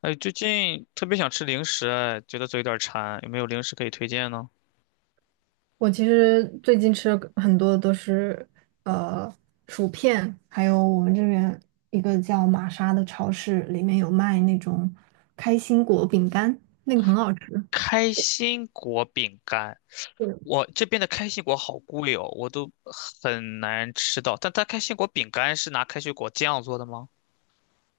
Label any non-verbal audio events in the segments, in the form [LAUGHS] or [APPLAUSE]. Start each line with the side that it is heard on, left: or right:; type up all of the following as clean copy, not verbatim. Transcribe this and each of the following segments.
left: 哎，最近特别想吃零食，哎，觉得嘴有点馋，有没有零食可以推荐呢？
right: 我其实最近吃了很多都是呃薯片，还有我们这边一个叫玛莎的超市，里面有卖那种开心果饼干，那个很好吃。
left: 开心果饼干，
right: 对，
left: 我这边的开心果好贵哦，我都很难吃到。但它开心果饼干是拿开心果酱做的吗？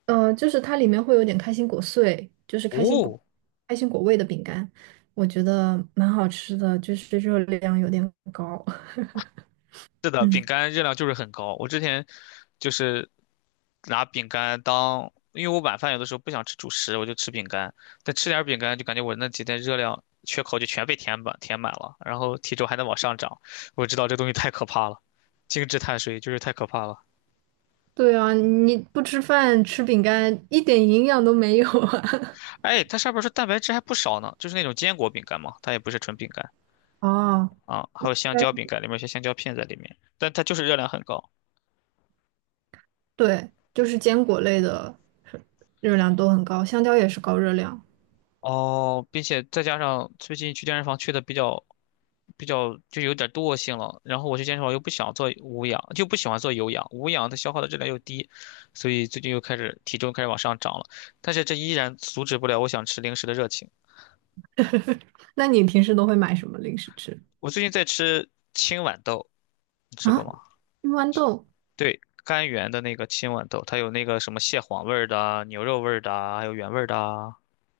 right: 就是它里面会有点开心果碎，就是
left: 哦，
right: 开心果味的饼干，我觉得蛮好吃的，就是热量有点高。[LAUGHS]
left: 是的，饼
right: 嗯，
left: 干热量就是很高。我之前就是拿饼干当，因为我晚饭有的时候不想吃主食，我就吃饼干。但吃点儿饼干就感觉我那几天热量缺口就全被填满了，然后体重还能往上涨。我知道这东西太可怕了，精致碳水就是太可怕了。
right: 对啊，你不吃饭吃饼干一点营养都没有啊。
left: 哎，它上面说蛋白质还不少呢，就是那种坚果饼干嘛，它也不是纯饼干
right: [LAUGHS] 哦，
left: 啊，还有香蕉饼干，里面有些香蕉片在里面，但它就是热量很高。
right: 对，就是坚果类的热量都很高，香蕉也是高热量。
left: 哦，并且再加上最近去健身房去的比较就有点惰性了，然后我去健身房又不想做无氧，就不喜欢做有氧，无氧它消耗的热量又低，所以最近又开始体重开始往上涨了，但是这依然阻止不了我想吃零食的热情。
right: 那你平时都会买什么零食吃
left: 我最近在吃青豌豆，你吃过
right: 啊？
left: 吗？
right: 青豌豆，
left: 对，甘源的那个青豌豆，它有那个什么蟹黄味儿的啊牛肉味儿的啊还有原味儿的啊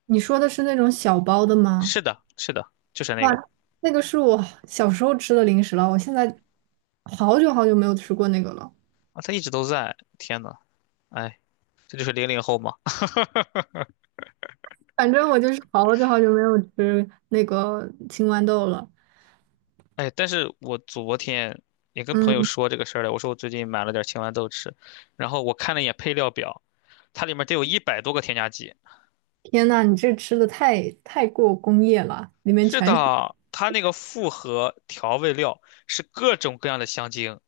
right: 你说的是那种小包的吗？
left: 是的，是的，就是那
right: 哇，
left: 个
right: 那个是我小时候吃的零食了，我现在好久好久没有吃过那个了。
left: 啊，它一直都在。天呐，哎，这就是00后嘛。
right: 反正我就是好久好久没有吃那个青豌豆了。
left: 哎，但是我昨天也跟朋友
right: 嗯，
left: 说这个事儿了，我说我最近买了点青豌豆吃，然后我看了一眼配料表，它里面得有100多个添加剂。
right: 天呐，你这吃的太过工业了，里面
left: 是
right: 全是。
left: 的，它那个复合调味料是各种各样的香精，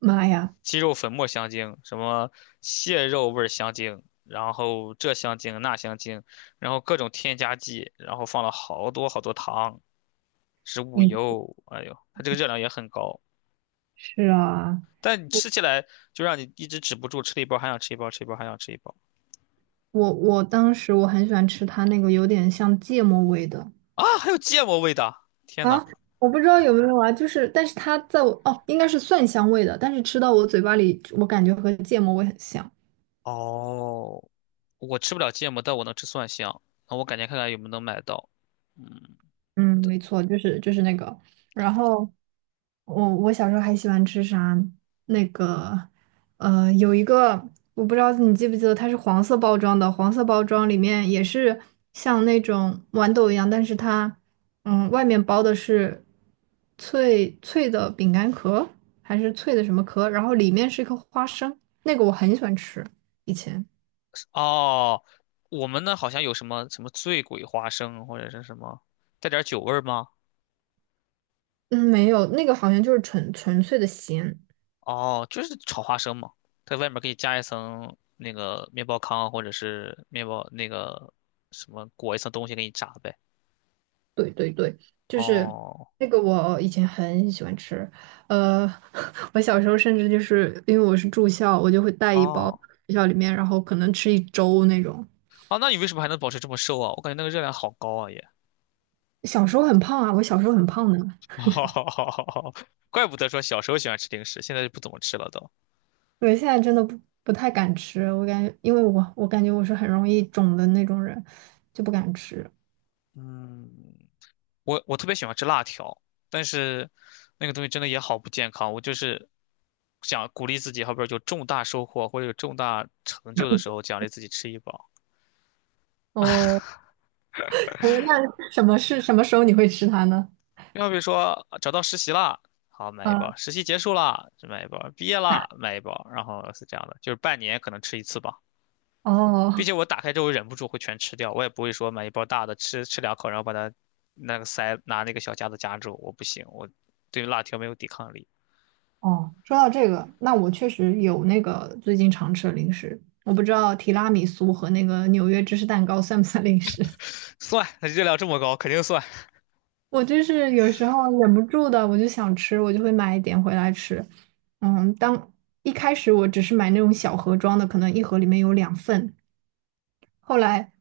right: 妈呀！
left: 鸡肉粉末香精，什么蟹肉味儿香精，然后这香精那香精，然后各种添加剂，然后放了好多好多糖、植物
right: 嗯，
left: 油，哎呦，它这个热量也很高。
right: 是啊，
left: 但你吃起来就让你一直止不住，吃了一包还想吃一包，吃一包还想吃一包
right: 我当时我很喜欢吃它那个有点像芥末味的
left: 啊！还有芥末味的，天呐，
right: 啊，我不知道有没有啊，就是但是它在我哦应该是蒜香味的，但是吃到我嘴巴里，我感觉和芥末味很像。
left: 哦，我吃不了芥末，但我能吃蒜香。那我感觉看看有没有能买到。嗯。
right: 嗯，没错，就是那个。然后我小时候还喜欢吃啥？那个有一个我不知道你记不记得，它是黄色包装的，黄色包装里面也是像那种豌豆一样，但是它嗯外面包的是脆脆的饼干壳，还是脆的什么壳，然后里面是一颗花生，那个我很喜欢吃，以前。
left: 哦，我们那好像有什么什么醉鬼花生或者是什么，带点酒味儿吗？
right: 嗯，没有，那个好像就是纯粹的咸。
left: 哦，就是炒花生嘛，在外面可以加一层那个面包糠或者是面包那个什么裹一层东西给你炸呗。
right: 对对对，就是
left: 哦。
right: 那个我以前很喜欢吃，呃，[LAUGHS] 我小时候甚至就是因为我是住校，我就会带一包
left: 哦。
right: 学校里面，然后可能吃一周那种。
left: 啊，那你为什么还能保持这么瘦啊？我感觉那个热量好高啊也，
right: 小时候很胖啊，我小时候很胖的。
left: [LAUGHS] 好好好好好，怪不得说小时候喜欢吃零食，现在就不怎么吃了都。
right: 对，现在真的不太敢吃，我感觉因为我感觉我是很容易肿的那种人，就不敢吃。
left: 嗯，我特别喜欢吃辣条，但是那个东西真的也好不健康。我就是想鼓励自己，好比说有重大收获或者有重大成就的时候，奖励自己吃一包。
right: 哦，那什么是什么时候你会吃它呢？
left: 要比如说啊找到实习啦，好买一包；
right: 啊，
left: 实习结束啦，就买一包；毕业啦，买一包。然后是这样的，就是半年可能吃一次吧。并
right: 哦，
left: 且我打开之后忍不住会全吃掉，我也不会说买一包大的吃吃两口，然后把它那个塞拿那个小夹子夹住，我不行，我对辣条没有抵抗力。
right: 哦，说到这个，那我确实有那个最近常吃的零食，我不知道提拉米苏和那个纽约芝士蛋糕算不算零食。[LAUGHS]
left: 算，它热量这么高，肯定算。
right: 我就是有时候忍不住的，我就想吃，我就会买一点回来吃。嗯，当一开始我只是买那种小盒装的，可能一盒里面有两份，后来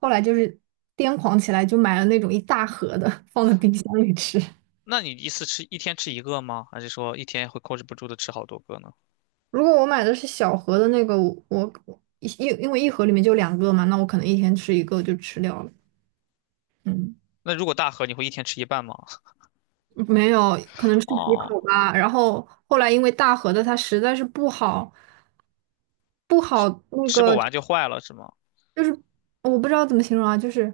right: 后来就是癫狂起来，就买了那种一大盒的，放在冰箱里吃。
left: 那你一次吃一天吃一个吗？还是说一天会控制不住的吃好多个呢？
right: 如果我买的是小盒的那个，我因为一盒里面就两个嘛，那我可能一天吃一个就吃掉了。嗯，
left: 那如果大盒，你会一天吃一半吗？
right: 没有，可能吃几
left: 哦，
right: 口吧。然后后来因为大盒的它实在是不好，不好那
left: 吃不
right: 个
left: 完就坏了是吗？
right: 就是我不知道怎么形容啊，就是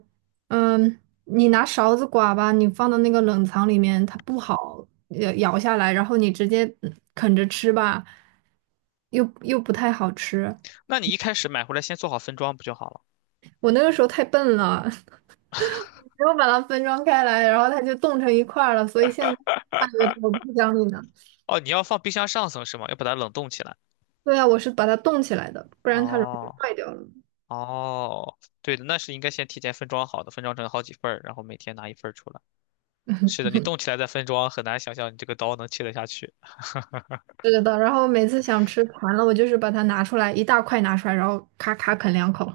right: 嗯，你拿勺子刮吧，你放到那个冷藏里面，它不好咬下来，然后你直接嗯啃着吃吧，又不太好吃。
left: 那你一开始买回来先做好分装不就好了？
right: 我那个时候太笨了，[LAUGHS] 没有把它分装开来，然后它就冻成一块儿了，所以现在卖给我不讲理呢。
left: 哦，你要放冰箱上层是吗？要把它冷冻起来。
right: 对啊，我是把它冻起来的，不然它容易
left: 哦，
right: 坏掉了。
left: 哦，对的，那是应该先提前分装好的，分装成好几份儿，然后每天拿一份儿出来。是的，你动起来再分装，很难想象你这个刀能切得下去。
right: 是的，然后每次想吃馋了，我就是把它拿出来一大块拿出来，然后咔咔啃两口。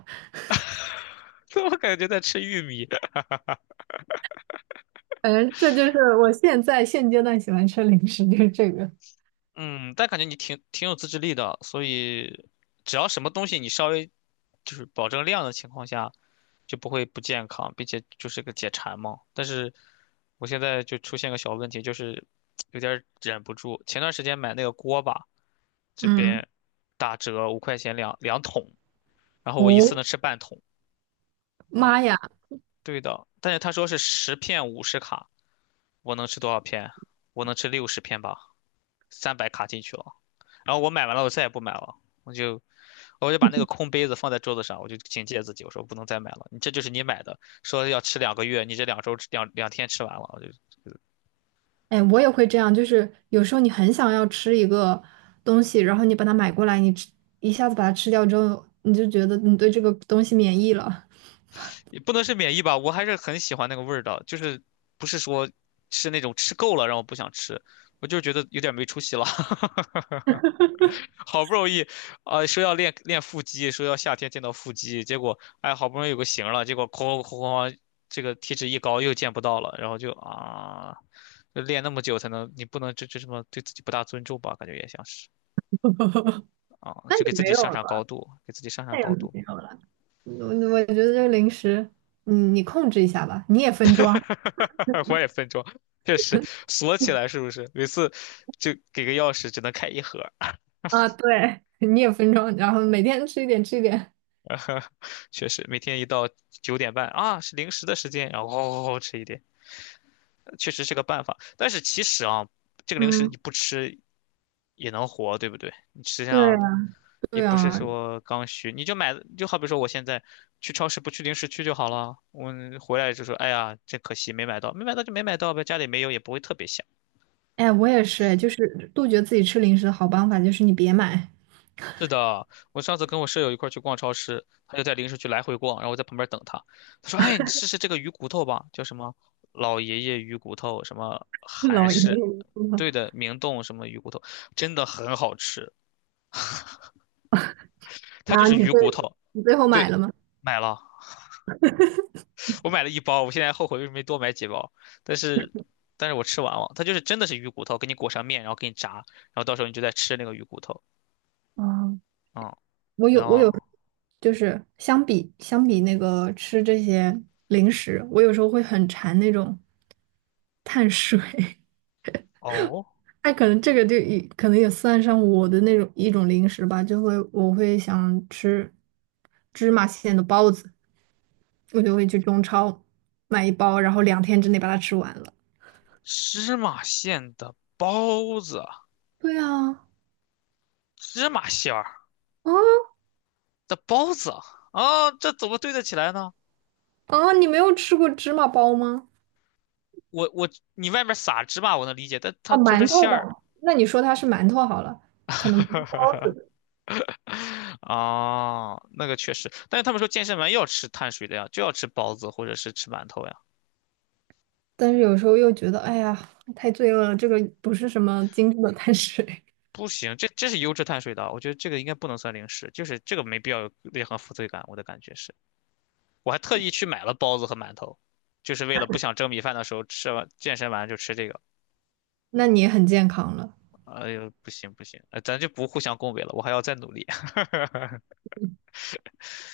left: [LAUGHS] 我感觉在吃玉米。
right: 反正这就是我现在现阶段喜欢吃零食，就是这个。
left: 嗯，但感觉你挺有自制力的，所以只要什么东西你稍微就是保证量的情况下，就不会不健康，并且就是个解馋嘛。但是我现在就出现个小问题，就是有点儿忍不住。前段时间买那个锅巴，这
right: 嗯，
left: 边打折5块钱两桶，然后我一次
right: 哦，
left: 能吃半桶。
right: 妈
left: 嗯，
right: 呀，
left: 对的，但是他说是10片50卡，我能吃多少片？我能吃60片吧，300卡进去了。然后我买完了，我再也不买了，我就我就把那个空杯子放在桌子上，我就警戒自己，我说不能再买了。你这就是你买的，说要吃2个月，你这2周两天吃完了，我就
right: 哎，我也会这样，就是有时候你很想要吃一个东西，然后你把它买过来，你吃一下子把它吃掉之后，你就觉得你对这个东西免疫了。
left: 也不能是免疫吧，我还是很喜欢那个味儿的，就是不是说吃那种吃够了让我不想吃，我就是觉得有点没出息了。[LAUGHS] 好不容易，啊、说要练练腹肌，说要夏天见到腹肌，结果哎，好不容易有个型儿了，结果哐哐哐哐，这个体脂一高又见不到了，然后就啊，就练那么久才能，你不能这什么对自己不大尊重吧？感觉也像是啊，
right: 那
left: 就
right: 也
left: 给自
right: 没
left: 己
right: 有
left: 上
right: 了
left: 上高
right: 吧，
left: 度，给自己上上
right: 那也
left: 高度。
right: 没有了。我觉得这个零食，嗯，你控制一下吧，你也分装。
left: [LAUGHS] 我也分装，确实锁起来是不是？每次就给个钥匙只能开一盒儿，
right: 啊，对，[LAUGHS] 你也分装，然后每天吃一点，吃一点。
left: [LAUGHS] 确实每天一到9:30啊是零食的时间，然后吃一点。确实是个办法。但是其实啊，这个零食
right: 嗯，
left: 你不吃也能活，对不对？你实际
right: 对啊，
left: 上也
right: 对
left: 不是
right: 啊，
left: 说刚需，你就买，就好比说我现在去超市不去零食区就好了。我回来就说，哎呀，真可惜没买到，没买到就没买到呗，家里没有也不会特别想。
right: 哎，我也是，就是杜绝自己吃零食的好办法就是你别买。
left: 是的，我上次跟我舍友一块儿去逛超市，他就在零食区来回逛，然后我在旁边等他。他说：“哎，你试试这个鱼骨头吧，叫什么老爷爷鱼骨头，什么
right: [LAUGHS]
left: 韩
right: 老爷爷
left: 式，
right: 说
left: 对的，明洞什么鱼骨头，真的很好吃。它
right: 然
left: 就
right: 后
left: 是
right: 你
left: 鱼
right: 会，
left: 骨头，
right: 你最后买
left: 对，
right: 了吗？
left: 买了，我买了一包，我现在后悔为什么没多买几包，但是，但是我吃完了，它就是真的是鱼骨头，给你裹上面，然后给你炸，然后到时候你就在吃那个鱼骨头，
right: 啊，
left: 嗯，然
right: 我有，
left: 后
right: 就是相比那个吃这些零食，我有时候会很馋那种碳水。[LAUGHS]
left: 哦，
right: 哎，可能这个就也可能也算上我的那种一种零食吧，就会我会想吃芝麻馅的包子，我就会去中超买一包，然后两天之内把它吃完了。
left: 芝麻馅的包子。”
right: 对啊，
left: 芝麻馅儿
right: 啊
left: 的包子啊，哦这怎么对得起来呢？
right: 啊，你没有吃过芝麻包吗？
left: 我你外面撒芝麻我能理解，但它
right: 啊，
left: 做成
right: 馒头
left: 馅
right: 吧，
left: 儿，
right: 那你说它是馒头好了，可能不是包子，
left: [LAUGHS] 啊，那个确实，但是他们说健身完要吃碳水的呀，就要吃包子或者是吃馒头呀，
right: 但是有时候又觉得，哎呀，太罪恶了，这个不是什么精致的碳水。
left: 不行，这是优质碳水的，我觉得这个应该不能算零食，就是这个没必要有任何负罪感，我的感觉是，我还特意去买了包子和馒头，就是为了不想蒸米饭的时候吃完健身完就吃这个，
right: [LAUGHS] 那你也很健康了。
left: 哎呦不行不行，咱就不互相恭维了，我还要再努力。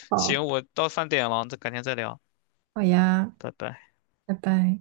right: 好，
left: 行，我到饭点了，再改天再聊，
right: 好呀，
left: 拜拜。
right: 拜拜。